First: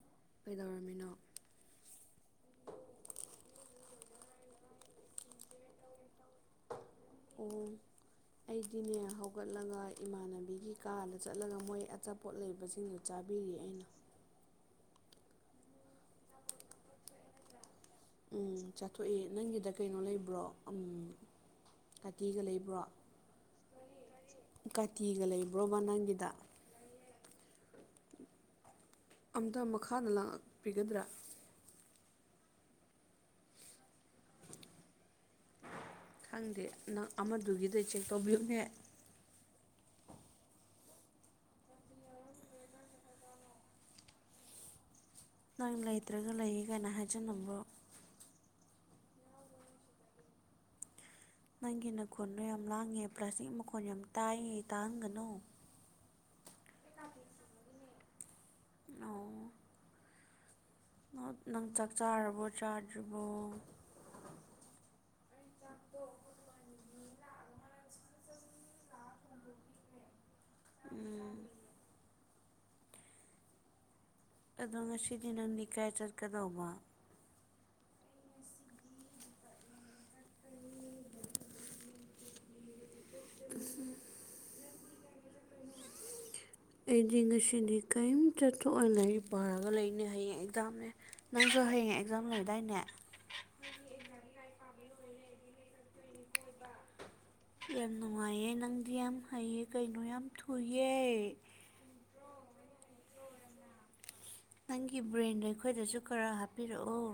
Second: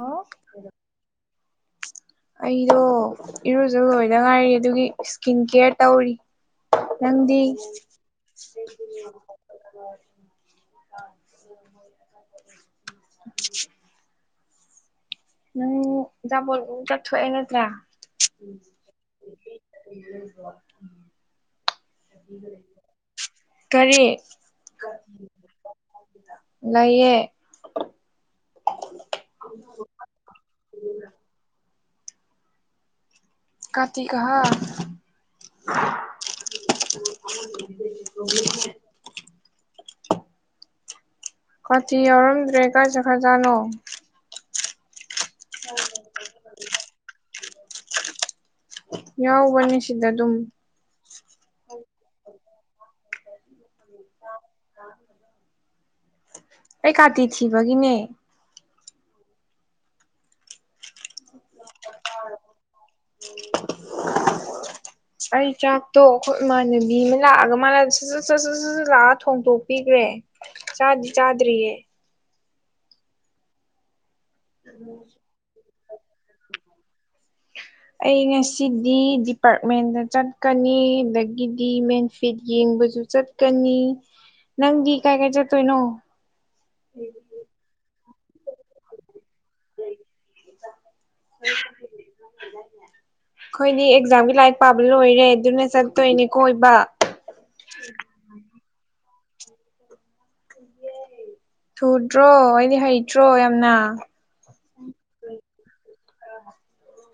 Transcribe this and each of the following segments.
ꯑꯣ ꯀꯩꯗꯧꯔꯝꯃꯤꯅꯣ ꯑꯩꯗꯣ ꯏꯔꯨꯖ ꯂꯣꯏꯗ ꯉꯥꯏꯔꯤ ꯑꯗꯨꯒꯤ ꯏꯁꯀꯤꯟ ꯀꯦꯌꯔ ꯇꯧꯔꯤ ꯅꯪꯗꯤ ꯑꯣ ꯑꯩꯗꯤꯅꯦ ꯍꯧꯒꯠꯂꯒ ꯏꯃꯥꯟꯅꯕꯤꯒꯤ ꯀꯥꯔꯗ ꯆꯠꯂꯒ ꯃꯣꯏ ꯑꯆꯥꯄꯣꯠ ꯂꯩꯕꯁꯤꯡꯗꯨꯣ ꯆꯥꯏ ꯊꯥꯕꯤꯔꯤꯌꯦ ꯑꯩꯅ [unintelligible] ꯎꯝꯕꯣ ꯆꯠ ꯊ ꯅꯠꯇ꯭ꯔꯥ ꯎꯝ ꯆꯥꯊꯣꯛꯑꯦ ꯅꯪꯒꯤꯗ ꯀꯩꯅꯣ ꯂꯩꯕ꯭ꯔꯣ ꯎꯝ ꯀꯥꯇꯤꯒ ꯂꯩꯕ꯭ꯔꯣ ꯀꯔꯤ ꯀꯥꯇꯤꯒ ꯂꯩꯕ꯭ꯔꯣ ꯃ ꯅꯪꯒꯤꯗ ꯂꯩꯌꯦ ꯑꯝꯇ ꯃꯈꯥꯗ ꯂꯥꯡꯉꯛꯄꯤꯒꯗ꯭ꯔꯥ ꯀꯥꯔꯇꯤ ꯀ ꯍꯥꯥ ꯈꯪꯗꯦ ꯅꯪ ꯑꯃꯗꯨꯒꯤꯗ ꯆꯦꯛ ꯇꯧꯕꯤꯌꯨꯅꯦ [unintelligible] ꯀꯥꯇꯤ ꯌꯥꯎꯔꯝꯗ꯭ꯔꯦ ꯈꯔꯖ ꯈ꯭ꯔꯖꯥꯠꯅꯣ ꯅꯪ ꯂꯩꯇ꯭ꯔꯒ ꯂꯩꯌꯦ ꯀꯥꯏꯅ ꯍꯥꯏꯖꯅꯤꯡꯕ꯭ꯔꯣ ꯌꯥꯎꯕꯅꯤ ꯁꯤꯗ ꯑꯗꯨꯝ ꯅꯪꯒꯤ ꯅꯀꯣꯟꯗꯣ ꯌꯥꯝ ꯂꯥꯡꯉꯦ ꯄ꯭ꯂꯥꯁꯇꯤꯛ ꯃꯈꯣꯟ ꯌꯥꯝ ꯇꯥꯏꯌꯦ ꯇꯥꯍꯟꯒꯅꯨ ꯑꯩꯩ ꯀꯥꯇꯤ ꯊꯕꯒꯤꯅꯦ ꯑꯣ ꯅꯪ ꯆꯥꯛ ꯆꯥꯔꯕꯣ ꯆꯥꯗ꯭ꯔꯤꯕꯣ ꯑꯩ ꯆꯥꯛꯇꯣ ꯑꯩꯈꯣꯏ ꯏꯃꯥꯟꯅꯕꯤ ꯑꯃ ꯂꯥꯛꯑꯒ ꯃꯥꯅꯠ ꯁꯠꯠ ꯁꯠꯨꯠ ꯂꯥꯛꯑ ꯊꯣꯡꯗꯣꯛꯄꯤꯈ꯭ꯔꯦ ꯆꯥꯗꯤ ꯎꯝ ꯆꯥꯗ꯭ꯔꯤꯌꯦ ꯑꯗꯣ ꯉꯁꯤꯗꯤ ꯅꯪꯗꯤ ꯏꯀꯥꯏ ꯆꯠꯀꯗꯧꯕ ꯑꯩ ꯉꯁꯤꯗꯤ ꯗꯤꯄꯥꯔꯠꯃꯦꯟꯗ ꯆꯠꯀꯅꯤ ꯑꯗꯒꯤꯗꯤ ꯃꯦꯟ ꯐꯤꯠ ꯌꯦꯡ ꯆꯠꯀꯅꯤ ꯅꯪꯗꯤ ꯀꯥꯏ ꯀꯥꯏ ꯆꯠꯇꯣꯏꯅꯣ ꯑꯩꯗꯤ ꯉꯁꯤꯗꯤ ꯀꯥꯏꯝ ꯆꯠꯊ ꯑꯏ ꯄꯔꯒ ꯂꯩꯅꯦ ꯍꯌꯦꯡ ꯑꯦꯛꯖꯥꯝꯅꯦ ꯅꯪꯁꯨ ꯍꯌꯦꯡ ꯑꯦꯛꯖꯥꯝ ꯂꯣꯏꯗꯥꯏꯅꯦ ꯑꯩꯈꯣꯏꯗꯤ ꯑꯦꯛꯖꯥꯝꯒꯤ ꯂꯥꯏꯔꯤꯛ ꯄꯥꯕ ꯂꯣꯏꯔꯦ ꯑꯗꯨꯅ ꯆꯠꯇꯣꯏꯅꯦ ꯀꯣꯏꯕ ꯌꯥꯝ ꯅꯨꯡꯉꯥꯏꯌꯦ ꯅꯪꯗꯤ ꯌꯥꯝ ꯍꯩꯌꯦ ꯀꯩꯅꯣ ꯌꯥꯝ ꯊꯨꯏꯦ ꯗꯤ ꯍꯩꯇ꯭ꯔꯣ ꯌꯥꯝꯅ ꯅꯪꯒꯤ ꯕ꯭ꯔꯦꯟꯗ ꯑꯩꯈꯣꯏꯗꯁꯨ ꯈꯔ ꯍꯥꯞꯄꯤꯔꯛꯑꯣ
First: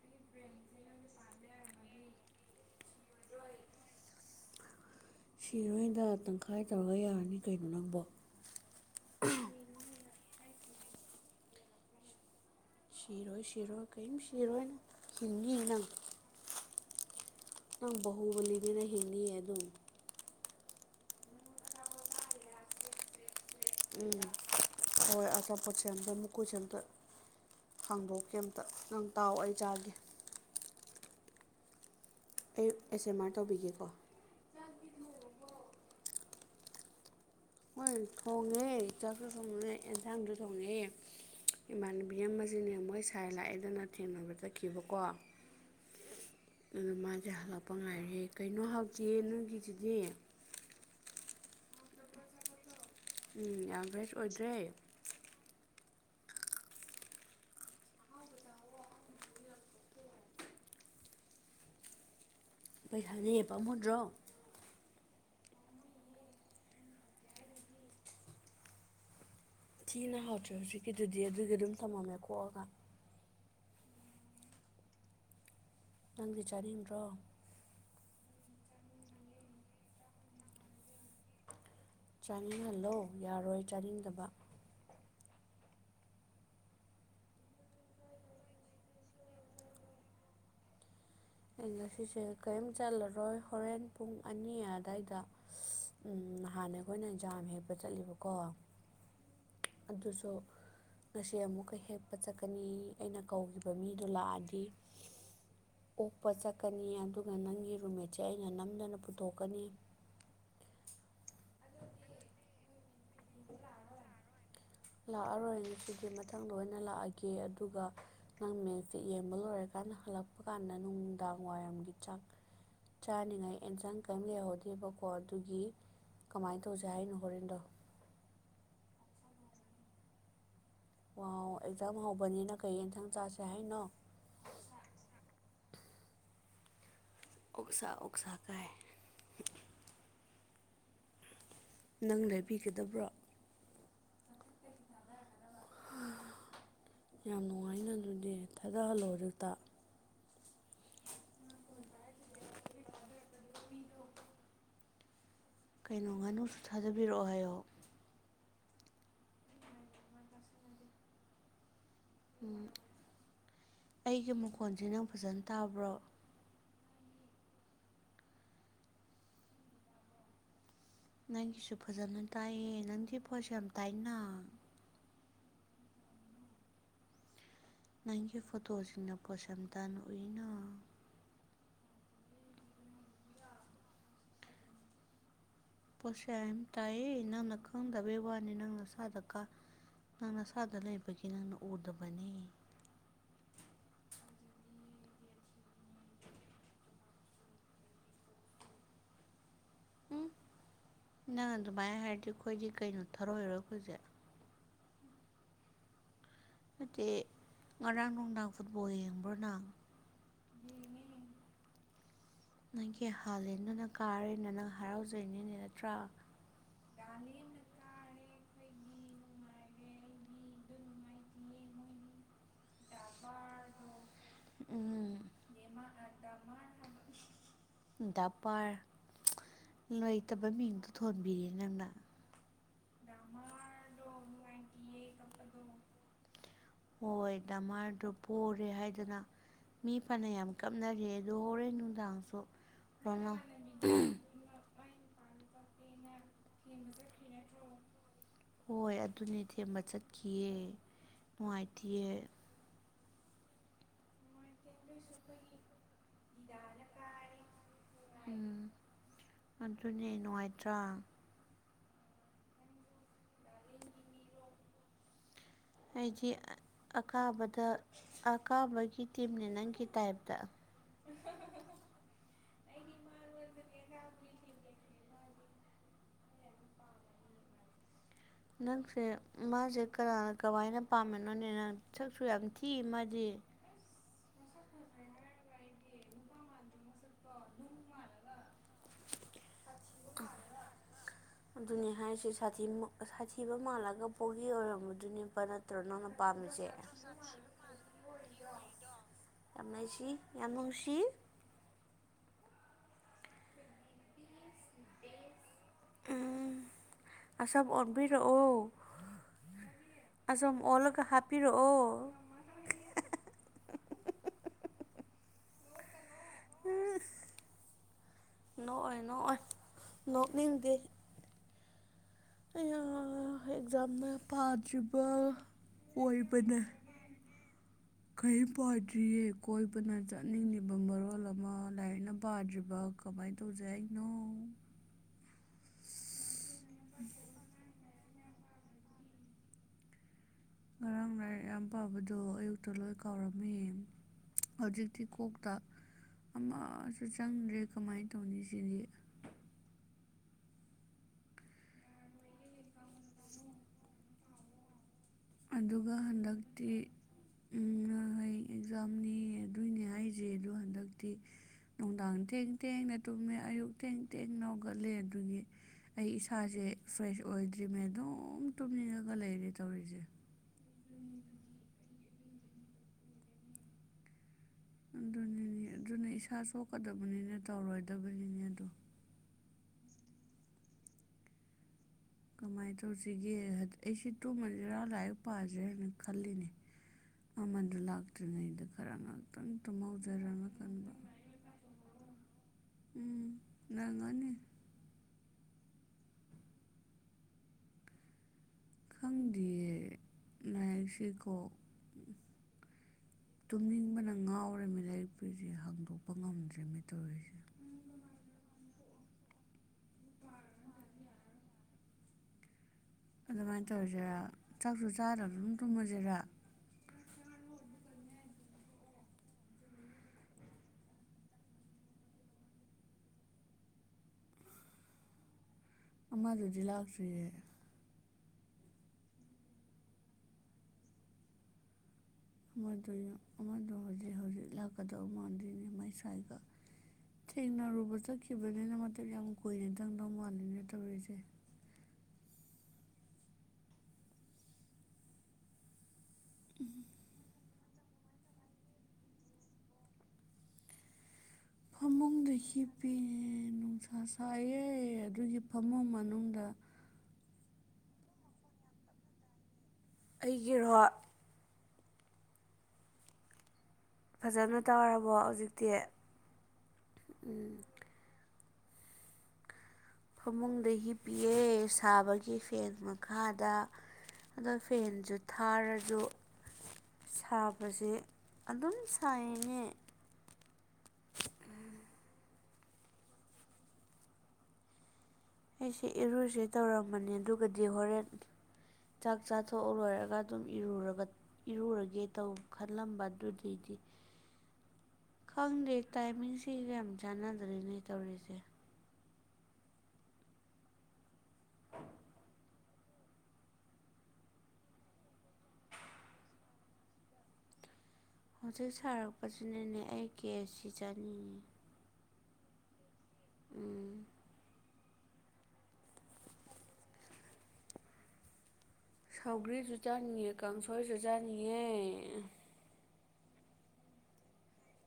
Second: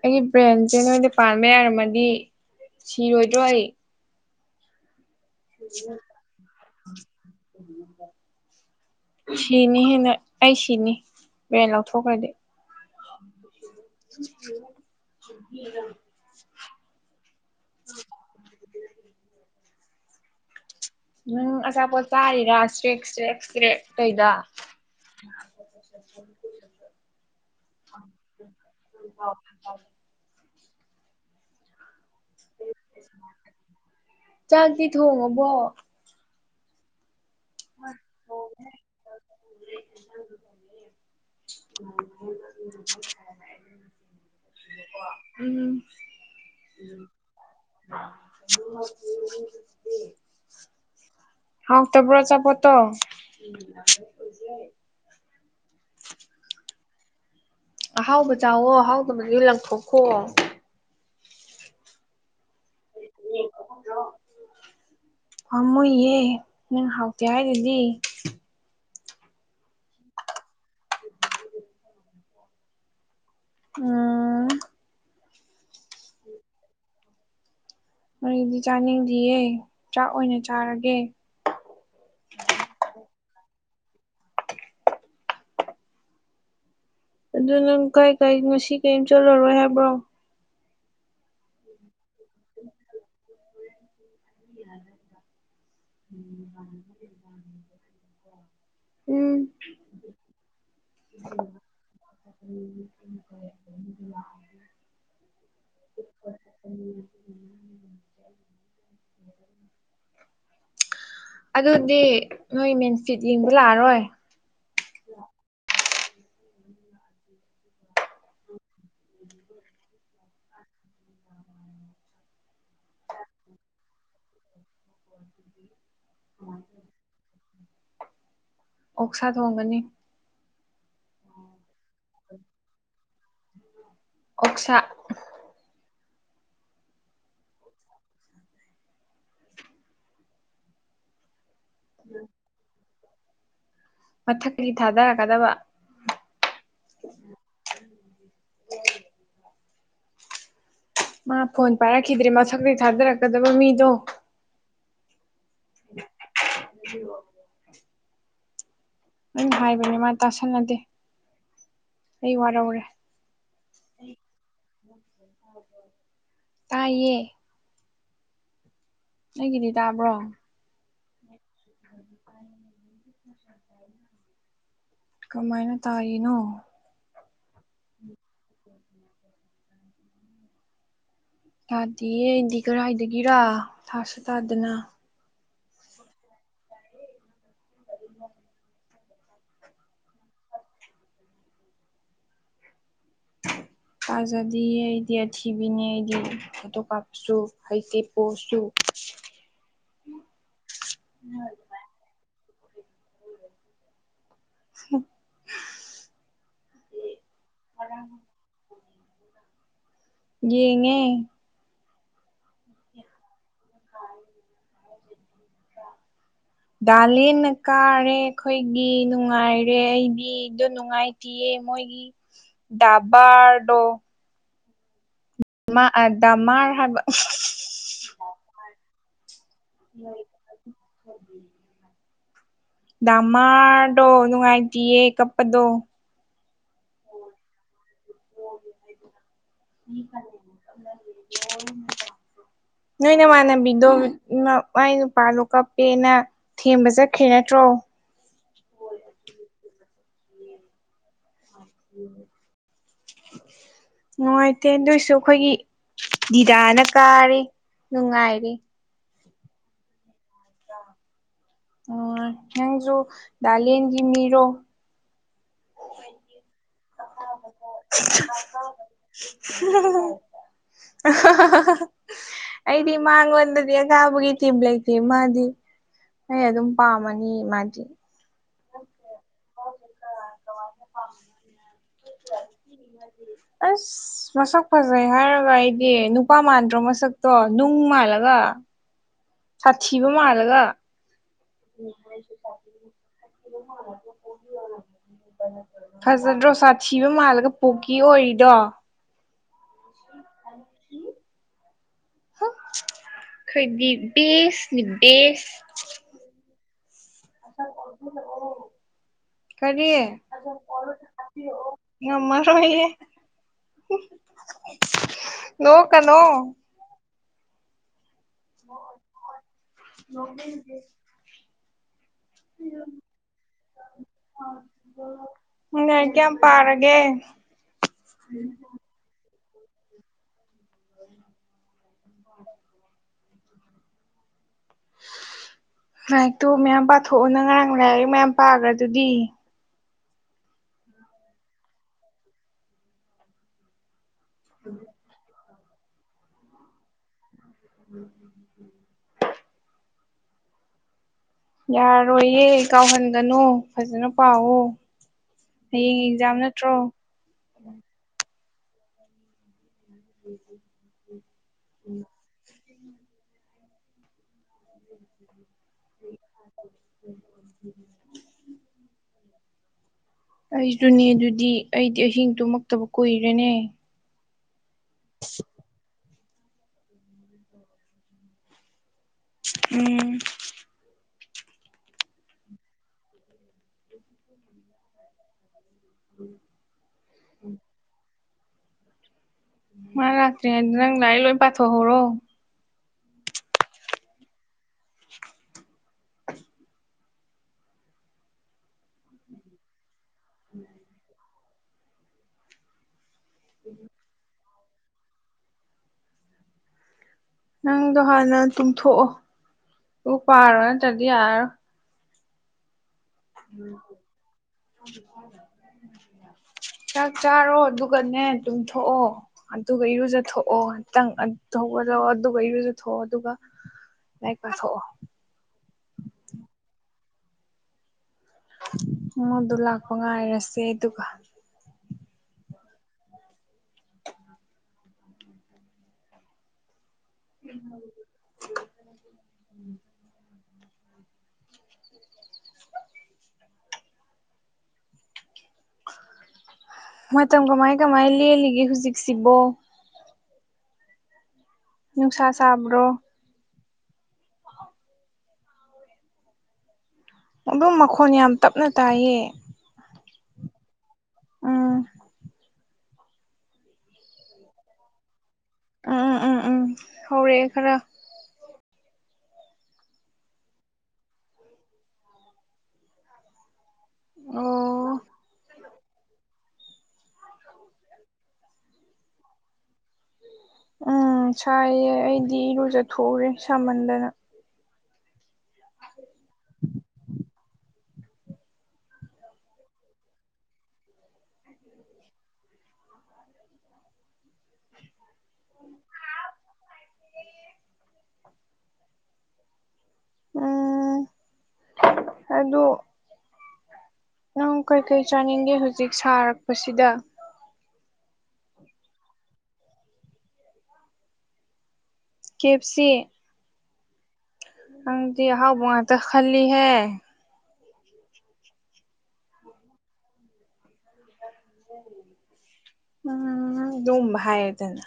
ꯑꯩꯒꯤ ꯕ꯭ꯔꯦꯟꯁꯦ ꯅꯣꯏꯗ ꯄꯥꯟꯕ ꯌꯥꯔꯝꯃꯗꯤ ꯁꯤꯔꯣꯏꯗꯏ ꯁꯤ ꯅꯣꯏꯗ ꯇꯪꯈꯥꯏ ꯇꯧꯔꯒ ꯌꯥꯔꯅꯤ ꯀꯩꯅꯣ ꯅꯪꯕꯣ ꯁꯤꯅꯤ ꯍꯦꯟꯅ ꯑꯩ ꯁꯤꯅꯤ ꯕ꯭ꯔꯦꯟ ꯂꯧꯊꯣꯛꯈ꯭ꯔꯗꯤ ꯁꯤꯔꯣꯏ ꯁꯔꯣꯏ ꯀꯩꯔꯣꯏꯅ ꯏꯅꯤ ꯏꯪ ꯑꯪ ꯍꯕꯅꯤꯒꯤꯅ ꯍꯅꯤ ꯑꯗꯨ ꯎꯝ ꯑꯁꯥ ꯄꯣ ꯆꯥꯔꯤ ꯔꯦꯁꯦ ꯎꯝ ꯍꯣꯏ ꯑꯆꯥꯄꯣꯠꯁꯇ ꯃꯨꯀꯨ ꯁꯦꯝꯇ ꯍꯥꯡꯗꯣꯛꯀꯦ ꯑꯝꯇ ꯅꯪ ꯇꯥꯎꯑꯣ ꯑꯩ ꯆꯥꯒꯦ ꯑꯩ ꯑꯦꯁ ꯑꯦꯝ ꯑꯥꯔ ꯇꯧꯕꯤꯒꯦꯀꯣ ꯆꯥꯛꯇ ꯊꯣꯡꯉꯕꯣ ꯍꯣꯏ ꯊꯣꯡꯉꯦ ꯆꯥꯛꯁꯨ ꯊꯣꯡꯉꯦ ꯑꯦꯟꯁꯥꯡꯁꯨ ꯊꯣꯡꯉꯦ ꯏꯃꯥꯟꯅꯕꯤ ꯑꯃꯅꯦ ꯃꯣꯏ ꯁꯥꯏ ꯂꯥꯛꯑꯦꯗꯅ ꯊꯦꯡꯅꯕ ꯆꯠꯈꯤꯕꯀꯣ ꯎꯝ ꯑꯗꯣ ꯃꯥꯁꯦ ꯍꯜꯂꯛꯄ ꯉꯥꯏꯔꯦ ꯀꯩꯅꯣ ꯍꯥꯎꯇꯦ ꯅꯣꯏꯒꯤꯁꯤꯗꯤ ꯍꯥꯎ ꯇꯦꯕ꯭ꯔꯣ ꯆꯄꯠꯇꯣ ꯎꯝ ꯌꯥꯝ ꯚ꯭ꯔꯦꯁ ꯑꯣꯏꯗ꯭ꯔꯦ ꯑꯍꯥꯎꯕ ꯆꯥꯛꯑꯣꯣ ꯑꯍꯥꯎꯕ ꯃ ꯂꯪꯊꯣꯛꯈꯣ ꯄꯩꯁꯥꯅꯦꯦꯕꯃꯨꯗ꯭ꯔꯣ ꯐꯝꯃꯨꯌꯦꯦ ꯅꯪ ꯍꯥꯎꯇꯦ ꯍꯥꯏꯗꯦꯗꯤ ꯊꯤꯅ ꯍꯥꯎꯗ꯭ꯔꯦ ꯍꯧꯖꯤꯛꯀꯤꯗꯨꯗꯤ ꯑꯗꯨꯒꯤ ꯑꯗꯨꯝ ꯊꯝꯃꯝꯃꯦ ꯀꯣꯛꯑꯒ ꯎꯝ ꯅꯪꯕꯤ ꯆꯥꯅꯤꯝ ꯔ ꯃꯗꯤ ꯆꯥꯅꯤꯡꯗ꯭ꯌꯦ ꯆꯥꯛ ꯑꯣꯏꯅ ꯆꯥꯔꯒꯦ ꯆꯥꯅꯤꯡꯍꯜꯂꯣ ꯌꯥꯔꯣꯏ ꯆꯥꯅꯤꯡꯗꯕ ꯑꯗꯨ ꯅꯪ ꯀꯥꯏ ꯀꯥꯏ ꯉꯁꯤ ꯀꯔꯤꯝ ꯆꯠꯂꯔꯣꯏ ꯍꯥꯏꯕ꯭ꯔꯣ ꯑꯩ ꯉꯁꯤꯁꯦ ꯀꯔꯤꯝ ꯆꯜꯂꯔꯣꯏ ꯍꯣꯔꯦꯟ ꯄꯨꯡ ꯑꯅꯤ ꯑꯗꯨꯋꯥꯏꯗ ꯆꯠꯂꯦꯕꯀꯣ ꯎꯝ ꯑꯗꯨꯁꯨ ꯉꯁꯤ ꯑꯃꯨꯛꯀ ꯍꯦꯛ ꯄꯠ ꯆꯠꯀꯅꯤ ꯑꯩꯅ ꯀꯧꯈꯤꯕ ꯃꯤꯗꯣ ꯂꯥꯛꯑꯗꯤ ꯀꯛꯄ ꯆꯠꯀꯅꯤ ꯑꯗꯨꯒ ꯅꯪꯒꯤ ꯔꯨꯝꯃꯦꯠꯁꯦ ꯑꯩꯅ ꯅꯝꯗꯅ ꯄꯨꯊꯣꯛꯀꯅꯤ ꯑꯗꯨꯗꯤ ꯅꯣꯏ ꯃꯦꯟꯁꯤꯠ ꯌꯦꯡꯕ ꯂꯥꯛꯑꯔꯣꯏ ꯂꯥꯛꯑꯔꯣꯏꯅꯦ ꯁꯤꯗꯤ ꯃꯊꯪꯗ ꯑꯣꯏꯅ ꯂꯥꯛꯑꯒꯦ ꯑꯗꯨꯒ ꯅꯪ ꯃꯦꯟꯁ ꯌꯦꯡꯕ ꯂꯣꯏꯔ ꯀꯥꯟ ꯀꯟꯅ ꯍꯜꯂꯛꯄ ꯀꯥꯟꯗ ꯅꯨꯡꯗꯥꯡ ꯋꯥꯏꯔꯝꯒꯤ ꯆꯥꯛ ꯆꯥꯅꯤꯉꯥꯏ ꯑꯦꯟꯁꯥꯡ ꯀꯩꯝ ꯂꯩꯍꯧꯗꯦꯕꯀꯣ ꯑꯗꯨꯒꯤ ꯀꯃꯥꯏꯅ ꯇꯧꯁꯤꯦ ꯍꯥꯏꯅꯣ ꯍꯣꯔꯦꯟꯗꯣ ꯑꯣꯛꯁꯥ ꯊꯣꯡꯒꯅꯤ ꯋꯥ ꯑꯦꯛꯖꯥꯝ ꯍꯧꯕꯅꯤꯅ ꯀꯩ ꯌꯦꯟꯊꯥꯡ ꯆꯥꯁꯦ ꯍꯥꯏꯅꯣ ꯑꯣꯛꯁꯥ ꯑꯣꯛꯁꯥ ꯑꯣꯛꯁ ꯀꯥꯏ ꯅꯪ ꯂꯩꯕꯤꯒꯗꯕ꯭ꯔꯣ ꯃꯊꯛꯗꯤ ꯊꯥꯗꯔꯛꯀꯗꯕ ꯌꯥꯝ ꯅꯨꯡꯉꯥꯏꯅ ꯑꯗꯨꯗꯤ ꯊꯥꯗꯍꯜꯂꯣ ꯍꯧꯖꯤꯛꯇ ꯃꯥ ꯐꯣꯟ ꯄꯥꯏꯔꯛꯈꯤꯗ꯭ꯔꯦ ꯃꯊꯛꯇ ꯊꯥꯗꯔꯛꯀꯗꯕ ꯃꯤꯗꯣ ꯀꯩꯅꯣ ꯉꯥꯅꯨꯁꯨ ꯊꯥꯗꯕꯤꯔꯛꯑꯣ ꯍꯥꯏꯌꯣ ꯅꯪ ꯍꯥꯏꯕꯅꯦ ꯃꯥ ꯇꯥꯁꯟꯅꯗꯦ ꯑꯩ ꯎꯝ ꯋꯥꯔꯧꯔꯦ ꯑꯩꯒꯤ ꯃꯣꯟꯁꯦ ꯅꯪ ꯐꯖꯅ ꯇꯥꯕ꯭ꯔꯣ ꯇꯥꯏꯌꯦꯦ ꯅ ꯀꯗꯤ ꯇꯥꯕ꯭ꯔꯣ ꯅꯪꯒꯤꯁꯨ ꯐꯖꯅ ꯇꯥꯏꯌꯦ ꯅꯪꯗꯤ ꯐꯣꯠꯁꯨ ꯌꯥꯝ ꯇꯥꯏꯅ ꯀꯃꯥꯏꯅ ꯇꯥꯔꯤꯅꯣ ꯅꯪꯒꯤ ꯐꯣꯇꯣꯁꯤꯡꯅ ꯄꯣꯠꯁꯝ ꯇꯅ ꯎꯏꯅ ꯇꯥꯗꯦꯌꯦ ꯑꯩꯗꯤ ꯀꯔꯥꯏꯗꯒꯤꯔꯥ ꯊꯥꯁꯨ ꯇꯥꯗꯅ ꯄꯣꯠꯁꯦ ꯑꯝ ꯇꯥꯏꯌꯦ ꯅꯪꯅ ꯈꯪꯗꯕꯒꯤ ꯋꯥꯅꯤ ꯅꯪꯅ ꯅꯁꯥꯗꯀꯥ ꯅꯅꯁꯗ ꯂꯩꯄꯒꯤ ꯅꯪꯅ ꯎꯔꯗꯕꯅꯦ ꯐꯖꯗꯤ ꯑꯩꯗꯤ ꯑꯊꯤꯕꯤꯅꯤ ꯑꯩꯗꯤ ꯐꯣꯇꯣ ꯀꯥꯞꯁꯨ ꯍꯩꯀꯦ ꯄꯣꯁꯨ [unintelligible] [inaudible] ꯎꯝ ꯅꯪ ꯑꯗꯨꯃꯥꯏꯅ ꯍꯥꯏꯔꯗꯤ ꯑꯩꯈꯣꯏꯗꯤ ꯀꯩꯅꯣ ꯊꯧꯔꯣꯏꯔꯣꯏ ꯑꯩꯈꯣꯏꯁꯦ [unintelligible] [inaudible] ꯅꯠꯇꯦ ꯉꯔꯥꯡ ꯅꯨꯡꯗꯥꯡ ꯐꯨꯠꯕꯣꯜ ꯌꯦꯡꯕ꯭ꯔꯣꯅ ꯌꯦꯡꯉꯦ ꯅꯪꯒꯤ ꯍꯥꯜꯂꯦꯅ ꯅꯪ ꯀꯥꯔꯦꯅ ꯅꯪ ꯍꯔꯥꯎꯖ ꯗꯂꯤꯅ ꯀꯥꯔꯦ ꯈꯣꯏ ꯑꯩꯒꯤ ꯅꯨꯡꯉꯥꯏꯔꯦ ꯑꯩꯗꯤ ꯑꯗꯨꯣ ꯅꯨꯡꯉꯥꯏꯇꯌꯦ ꯃꯣꯏꯒꯤ ꯗꯥꯕꯥꯔ ꯀꯗꯣ ꯎꯝ ꯥ ꯗꯃꯥ ꯍꯕ ꯗꯄꯥꯔ ꯍ ꯂꯩꯇꯕ ꯃꯤꯡꯗꯣ ꯊꯣꯟꯕꯤꯔꯦ ꯅꯪꯅ [unintelligible] [inaudible] ꯗꯗꯥ ꯃꯥꯥꯗꯣ ꯑꯗꯨꯅꯨꯡꯉꯥꯏꯇꯑꯦ ꯀꯄꯗꯣ ꯍꯣꯏ ꯇ ꯑꯃꯔꯗꯨ ꯄꯣꯔꯦ ꯍꯥꯏꯗꯅ ꯃꯤ ꯐꯅ ꯌꯥꯝ ꯀꯥꯞꯅꯔꯦ ꯑꯗꯣ ꯍꯣꯔꯦꯟ ꯅꯨꯡꯗꯥꯡꯁꯨ ꯅꯣꯏꯅꯦ ꯔꯣꯅꯥ ꯃꯥꯅ ꯕꯤꯗꯣ ꯃꯥꯥꯏ ꯄꯥꯂꯨ ꯀꯞꯦꯅ ꯍꯣꯏ ꯑꯗꯨꯅꯦ ꯊꯦꯝꯕ ꯆꯠꯈꯤꯑ ꯅꯨꯡꯉꯥꯏꯇꯦ ꯃꯅꯨꯡꯥꯏ ꯇꯦꯟꯗꯣꯏꯁꯨ ꯑꯩꯈꯣꯏꯒꯤ ꯅꯤꯗꯥꯅ ꯀꯥꯔꯦ ꯅꯨꯡꯉꯥꯏꯔꯦ ꯎꯝ ꯑꯗꯨꯅꯦ ꯅꯨꯡꯉꯥꯏꯇ꯭ꯔꯥ ꯎ ꯅꯪꯁꯨ ꯗꯥꯥꯂꯦꯟꯒꯤ ꯃꯤꯔꯣ ꯑꯩꯖꯤ ꯑꯀꯥꯕꯗ ꯑꯀꯥꯕꯒꯤ ꯇꯤꯝꯅꯦ ꯅꯪꯒꯤ ꯇꯥꯏꯞꯇ ꯑꯩꯗꯤ ꯃꯥꯡꯉꯣꯟꯗꯗꯤ ꯑꯀꯥꯕꯒꯤ ꯊꯤꯝ ꯂꯩꯇꯦ ꯃꯥ ꯍꯣꯏ ꯑꯗꯨꯝ ꯄꯥꯝꯃꯅꯤ ꯃꯥꯗꯤ ꯅꯪꯈ꯭ꯔꯦ ꯃꯥꯁꯦ ꯀꯅꯥꯅ ꯀꯃꯥꯏꯅ ꯄꯥꯝꯃꯤꯅꯣꯅꯤꯅ ꯁꯛꯁꯨ ꯌꯥꯝ ꯊꯤ ꯃꯥꯗꯤ ꯑꯁ ꯃꯁꯛ ꯐꯖꯩ ꯍꯥꯏꯔꯒ ꯑꯩꯗꯤ ꯅꯨꯄꯥ ꯃꯥꯟꯗ꯭ꯔꯣ ꯃꯁꯛꯇꯣ ꯅꯨꯡ ꯃꯥꯜꯂꯒ ꯁꯥꯁꯤꯕꯨ ꯃꯥꯂꯒ ꯑꯗꯨꯅꯦ ꯍꯥꯏꯔꯤꯁꯦ ꯁꯥꯊꯤ ꯁꯥꯊꯤꯕ ꯃꯥꯜꯂꯒ ꯄꯣꯒꯤ ꯑꯣꯏꯔꯝꯕꯗꯨꯅꯦꯕ ꯅꯠꯇ꯭ꯔꯅꯅ ꯗ꯭ꯔꯣꯁꯥ ꯊꯤꯕ ꯃꯥꯜꯂꯒ ꯄꯨꯣꯛꯀꯤ ꯑꯣꯏꯔꯤꯗꯣ ꯌꯥꯝ ꯅꯨꯡꯁꯤ ꯌꯥꯝ ꯅꯨꯡꯁꯤ [unintelligible] [inaudible] ꯈꯣꯏꯗꯤꯁ ꯗꯁ ꯎꯝ ꯑꯁꯥ ꯑꯁꯝ ꯀꯗ ꯑ ꯑꯣꯟꯕꯤꯔꯛꯑꯣ ꯀꯔꯤ ꯑꯁꯝ ꯑꯣꯜꯂꯒ ꯍꯥꯞꯄꯤꯔꯛꯑꯣ ꯉꯃꯔ ꯅꯣ ꯀꯅꯣ [unintelligible] [inaudible] ꯅꯣꯛꯑꯣꯏ ꯅꯣꯛꯑꯣꯏ ꯅꯣꯛꯅꯤꯡꯗꯦ ꯑꯦꯛꯖꯥꯝꯅ ꯄꯥꯗ꯭ꯔꯤꯕ ꯂꯥꯏꯔꯤꯛ ꯀꯌꯥꯝ ꯑꯣꯏꯕꯅꯦ ꯄꯥꯔꯒꯦ ꯀꯩ ꯄꯥꯗ꯭ꯔꯤꯌꯦ ꯀꯣꯏꯕꯅ ꯆꯠꯅꯤꯡꯉꯕ ꯕ ꯃꯔꯣꯜ ꯑꯃ ꯂꯥꯏꯔꯤꯛꯅ ꯄꯥꯗ꯭ꯔꯤꯕ ꯀꯃꯥꯏꯅ ꯇꯧꯖꯦꯅꯣ ꯂꯥꯏꯔꯤꯛꯇꯣ ꯃꯌꯥꯝ ꯄꯥꯊꯣꯛꯎꯅ ꯉꯥꯡ ꯂꯥꯏꯔꯤꯛ ꯃꯌꯥꯝ ꯄꯥꯈ꯭ꯔ ꯑꯗꯨꯗꯤ ꯉꯔꯥꯡ ꯂꯥꯏꯔꯤꯛ ꯌꯥꯝ ꯄꯥꯕꯗꯣ ꯑꯌꯨꯛꯇ ꯂꯣꯏ ꯀꯥꯎꯔꯝꯃꯤ ꯍꯧꯖꯤꯛꯇꯤ ꯀꯣꯛꯇ ꯑꯃꯁꯨ ꯆꯪꯗ꯭ꯔꯦ ꯀꯃꯥꯏꯅ ꯇꯧꯅꯤ ꯁꯤꯗꯤ ꯌꯥꯔꯣꯏꯌꯦ ꯀꯥꯎꯍꯟꯒꯅꯨ ꯐꯖꯅ ꯄꯥꯋ ꯍꯌꯦꯡ ꯑꯦꯛꯖꯥꯝ ꯅꯠꯇ꯭ꯔꯣ ꯍ ꯑꯦꯛꯖꯥꯝꯅꯤ ꯑꯗꯨꯏꯅꯦ ꯍꯥꯏꯁꯦ ꯑꯗꯣ ꯍꯟꯗꯛꯇꯤ ꯅꯨꯡꯗꯥꯡ ꯊꯦꯡ ꯊꯦꯡꯅ ꯇꯨꯝꯃꯦ ꯑꯌꯨꯛ ꯊꯦꯡ ꯊꯦꯡ ꯅꯥꯒꯠꯂꯦ ꯑꯗꯨꯒꯤ ꯑꯩ ꯏꯁꯥꯁꯦ ꯐ꯭ꯔꯦꯁ ꯑꯣꯏꯗ꯭ꯔꯤꯅꯦ ꯑꯗꯨꯝ ꯇꯨꯝꯅꯤꯡꯉꯒ ꯂꯩꯔꯦ ꯇꯧꯔꯤꯁꯦ ꯑꯩꯖꯅꯦ ꯑꯗꯨꯗꯤ ꯑꯩꯗꯤ ꯑꯍꯤꯡ ꯇꯨꯝꯃꯛꯇꯕ ꯀꯨꯏꯔꯦꯅꯦ [unintelligible] ꯑꯗꯨꯅꯤꯅꯦ [inaudible] ꯑꯗꯨꯅ ꯏꯁꯥ ꯆꯣꯛꯀꯗꯕꯅꯤꯅ ꯇꯧꯔꯣꯏꯗꯕꯅꯤꯅꯦ ꯑꯗꯣ ꯎꯝ [inaudible] ꯀꯃꯥꯏꯅ ꯇꯧꯁꯤꯒꯦ ꯑꯩ ꯁꯤ ꯇꯨ ꯃꯟꯖꯔꯥ ꯂꯥꯏꯛ ꯄ ꯐꯗ꯭ꯔꯦ ꯍꯥꯏꯅ ꯈꯜꯂꯤꯅꯦ ꯑꯃꯗꯨ ꯂꯥꯛꯇ꯭ꯔꯤꯉꯩꯗ ꯈꯔ ꯉ ꯃꯥ ꯂꯥꯛꯇ꯭ꯔꯤ ꯍꯥꯏꯗꯤ ꯅꯪ ꯂꯥꯏ ꯂꯣꯏ ꯄꯥꯊꯣꯛꯍꯣꯔꯣ ꯎꯝ ꯅꯪꯉꯅꯤ ꯈꯪꯗꯤꯅ ꯁꯤ ꯀꯧꯕ ꯇꯨꯝꯅꯤꯡꯕꯅ ꯉꯥꯎꯔꯝꯃꯤ ꯂꯥꯏꯔꯤꯛꯄꯨꯁꯦ ꯍꯥꯡꯗꯣꯛꯄ ꯉꯝꯗ꯭ꯔꯦꯃꯤ ꯇꯧꯔꯤꯁꯦ ꯅꯪꯗꯣ ꯍꯥꯟꯅ ꯇꯨꯝꯊꯣꯛꯑꯣ ꯑꯗꯨꯒ ꯄꯥꯔꯣ ꯅꯠꯇ꯭ꯔꯗꯤ ꯌꯥꯔꯣꯏ ꯑꯗꯨꯃꯥꯏꯅ ꯇꯧꯔꯁꯤꯔꯥ ꯆꯥꯛꯁꯨ ꯆꯥꯗꯕ ꯎꯝ ꯑꯗꯨꯝ ꯇꯨꯝꯃꯁꯤꯔꯥ ꯆꯥꯛ ꯆꯥꯔꯣ ꯑꯗꯨꯒꯅꯦ ꯇꯨꯝꯊꯣꯛꯑꯣ ꯑꯗꯨꯒ ꯏꯔꯨꯖꯊꯣꯛꯑꯣ ꯉꯇꯪꯧꯕ ꯑꯣ ꯑꯗꯨꯒ ꯏꯁꯨ ꯊꯣꯛꯑꯣ ꯑꯗꯨꯒ ꯂꯩ ꯀ ꯊꯣꯛꯑꯣ ꯑꯃꯗꯨꯗꯤ ꯂꯥꯛꯇ꯭ꯔꯤꯌꯦ ꯃꯗꯨ ꯂꯥꯛꯄ ꯉꯥꯏꯔꯁꯦ ꯑꯗꯨꯒ ꯑꯗ [inaudible] ꯀꯗꯧ ꯃꯥꯥꯟꯗꯅꯦ ꯃꯥꯏꯁꯥꯏꯒ ꯊꯦꯡꯅꯔꯨꯕ ꯆꯠꯈꯤꯕꯅꯤꯅ ꯃꯇ ꯌꯥꯝ ꯀꯨꯏꯔꯦ ꯈꯪꯗꯧ ꯃꯥꯜꯂꯤꯅꯦ ꯇꯧꯔꯤꯁꯦ ꯃꯇꯝ ꯀꯃꯥꯏ ꯀꯃꯥꯏ ꯂꯦꯜꯂꯤꯒꯦ ꯍꯧꯖꯤꯛꯁꯤꯕꯣ ꯅꯨꯡꯁꯥ ꯐꯃꯨꯡꯗꯨ ꯍ ꯁꯥꯕ꯭ꯔꯣ ꯄꯦꯅꯨ ꯁꯥ ꯁꯥꯏꯑꯦ ꯑꯗꯨꯒꯤ ꯐꯃꯨꯡ ꯃꯅꯨꯡꯗ ꯑꯗꯨꯝ ꯃꯈꯣꯟ ꯌꯥꯝ ꯇꯞꯅ ꯇꯥꯏꯌꯦ ꯑꯩꯒꯤ ꯔꯣ ꯑꯝ [inaudible] ꯐꯖꯅ ꯇꯧꯔꯕꯣ ꯍꯧꯖꯤꯛꯇꯤ ꯎꯝ ꯎꯝ ꯎꯝ ꯎꯝ ꯍꯧꯔꯛꯑꯦ ꯎꯝ ꯈꯔ ꯐꯃꯨꯡꯗ ꯍꯤꯞ ꯄꯤꯑꯦ ꯁꯥꯕꯒꯤ ꯐꯦꯟ ꯃꯈꯥꯗ ꯑꯗꯣ ꯑꯣ ꯐꯦꯟꯁꯨ ꯊꯥꯔꯒ ꯑꯗꯣ ꯁꯥꯕꯁꯦ ꯑꯗꯨꯝ ꯁꯥꯏꯅꯦ ꯎꯝ ꯁꯥꯏꯌꯦ ꯑꯩꯗꯤ ꯏꯔꯨꯖꯠꯊꯎꯔꯦ ꯁꯥꯃꯟꯗꯅ ꯑꯩꯁꯦ ꯏꯔꯨꯁꯦ ꯇꯧꯔꯝꯕꯅꯦ ꯑꯗꯨꯒꯗꯤ ꯍꯣꯔꯦꯟ ꯆꯥꯛ ꯆꯥꯊꯣꯛ ꯂꯣꯏꯔꯒ ꯑꯗꯨꯝ ꯏꯔꯨꯔꯒꯦ ꯇꯧ ꯈꯜꯂꯝꯕ ꯑꯗꯨꯏꯗꯤ ꯎꯝ ꯈꯪꯗꯦ ꯇꯥꯏꯃꯤꯡꯁꯤꯒ ꯆꯥꯟꯅꯗ꯭ꯔꯤꯅꯦ ꯇꯧꯔꯤꯁꯦ ꯎꯝ ꯀꯣ ꯅꯪ ꯀꯩꯀꯩ ꯆꯥꯅꯤꯡꯗꯦ ꯍꯧꯖꯤꯛ ꯁꯥꯔꯛꯄꯁꯤꯗ ꯍꯧꯖꯤꯛ ꯁꯥꯔꯛꯄꯁꯤꯅꯅꯦ ꯑꯩ ꯀꯦꯁ ꯁꯤ ꯆꯥꯅꯤꯡꯉꯤ ꯀꯦꯞꯁꯤ ꯎꯝ ꯑꯪ ꯍꯥꯥꯎ ꯋꯥ ꯇ ꯈꯂꯤ ꯍ ꯁꯧꯒ꯭ꯔꯤꯁꯨ ꯆꯥꯅꯤꯡꯉꯦ ꯀꯥꯡꯁꯣꯏꯁꯨ ꯆꯥꯅꯤꯡꯉꯦ ꯎꯝ ꯑꯗꯨꯒꯝꯕ ꯍꯥꯏꯔꯦꯗꯅ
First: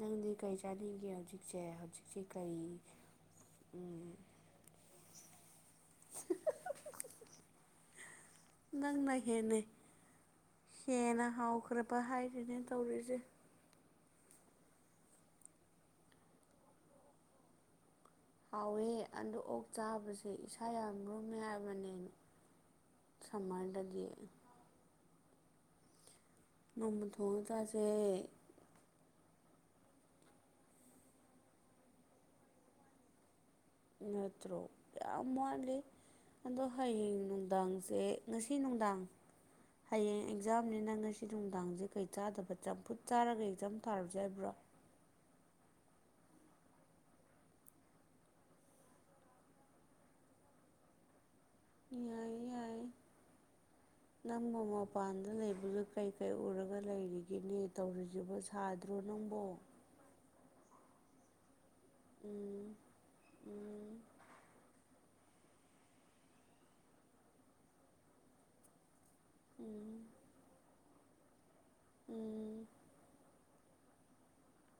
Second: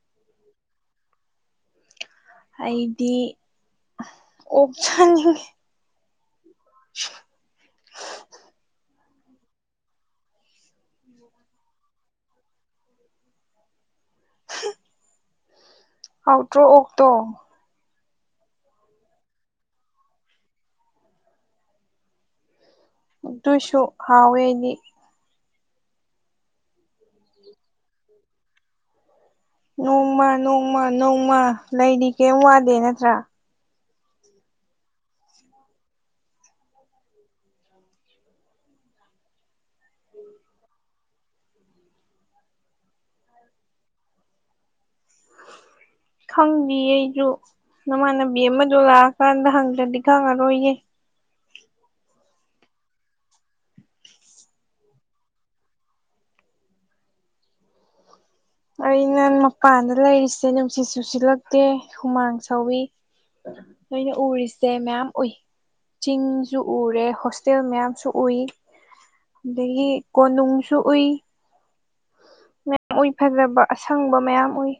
ꯅꯪꯗꯤ ꯀꯔꯤ ꯆꯥꯅꯤꯡꯒꯦ ꯍꯧꯖꯤꯛꯁꯦ ꯍꯧꯖꯤꯛ ꯑꯩꯗꯤ ꯑꯣꯛꯆꯪ [unintelligible] ꯅꯪꯅ ꯍꯦꯟꯅꯩ ꯍꯦꯟꯅ ꯍꯥꯎꯈ꯭ꯔꯕ ꯍꯥꯏꯔꯤꯅꯦ ꯇꯧꯔꯤꯁꯦ ꯍꯧꯥꯎꯇ꯭ꯔꯣ ꯑꯣꯛꯇꯣ ꯍꯥꯎꯋꯦ ꯑꯗ ꯑꯣꯛ ꯆꯥꯕꯁꯦ ꯏꯁꯥ ꯌꯥꯝ ꯨꯝꯃꯦ ꯍꯥꯏꯕꯅꯦ ꯇꯨꯏꯁꯨ ꯁꯝꯃꯔꯗꯗꯤ ꯍꯥꯎꯋꯦꯅꯤ ꯅꯣꯡꯃ ꯊꯣꯡꯉꯇꯁꯦ ꯅꯣꯡꯃ ꯅꯣꯡꯃ ꯅꯣꯡꯃ ꯂꯩꯗꯤ ꯀꯔꯤꯝ ꯋꯥꯗꯦ ꯅꯠꯇ꯭ꯔꯥ ꯅꯠꯇ꯭ꯔꯣ ꯌꯥꯝ ꯋꯥꯂ ꯑꯗꯣ ꯍꯌꯦꯡ ꯅꯨꯡꯗꯥꯡꯁꯦ ꯉꯁꯤ ꯅꯨꯡꯗꯥꯡ ꯍꯌꯦꯡ ꯑꯦꯛꯖꯥꯝꯅꯤꯅ ꯉꯁꯤ ꯅꯨꯡꯗꯥꯡꯁꯦ ꯀꯩ ꯆꯥꯗꯕ ꯆꯝꯐꯨꯠ ꯆꯥꯔꯒ ꯑꯦꯛꯖꯥꯝ ꯊꯥꯔꯨꯁꯦ ꯍꯥꯏꯕ꯭ꯔꯣ ꯈꯪꯉ ꯑꯩꯁꯨ ꯅꯃꯥꯟꯅꯕꯤ ꯑꯃꯗꯣ ꯂꯥꯛꯑꯀꯥꯟꯗ ꯍꯪꯗ꯭ꯔꯗꯤ ꯈꯪꯉꯔꯣꯏꯌꯦ ꯌꯥꯏ ꯌꯥꯏ ꯎ ꯅꯪꯕꯨ ꯃꯄꯥꯟꯗ ꯂꯩꯕꯗꯨ ꯀꯩ ꯀꯩ ꯎꯔꯒ ꯂꯩꯔꯤꯒꯦꯅꯦ ꯇꯧꯔꯤꯁꯤ ꯑ ꯅ ꯃꯄꯥꯟꯗ ꯂꯩꯔꯤꯁꯦ ꯅꯨꯡꯁꯤꯠ ꯆꯨꯁꯤꯜꯂꯛꯇꯦ ꯍꯨꯃꯥꯡ ꯎꯝ ꯁꯧꯋꯤ ꯎꯝ ꯅꯣꯏꯅ ꯎꯔꯤꯁꯦ ꯃꯌꯥꯝ ꯎꯏ ꯆꯤꯡꯁꯨ ꯎꯔꯦ ꯍꯣꯁꯇꯦꯜ ꯃꯌꯥꯝꯁꯨ ꯎꯏ ꯑꯗꯒꯤ ꯎꯝ ꯀꯣꯅꯨꯡꯁꯨ ꯎꯏ ꯎꯝ ꯃꯌꯥꯝ ꯎꯏ ꯐꯖꯕ ꯑꯁꯪꯕ ꯃꯌꯥꯝ ꯎꯏ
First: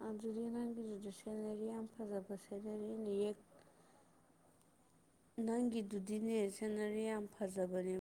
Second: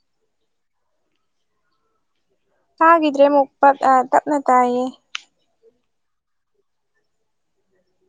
ꯑ ꯑꯗꯨꯗꯤ ꯅꯪꯒꯤꯗꯗꯤ ꯁꯦꯜꯔꯤ ꯍꯐꯖꯕ ꯍꯥꯏꯗ꯭ꯔꯦ ꯃꯛꯄ ꯑ ꯇꯞꯅ ꯇꯥꯏꯌꯦ ꯑꯗꯨꯗꯤꯅꯦ ꯁꯤꯅꯔꯤ ꯌꯥꯝ ꯐꯖꯕꯅꯦ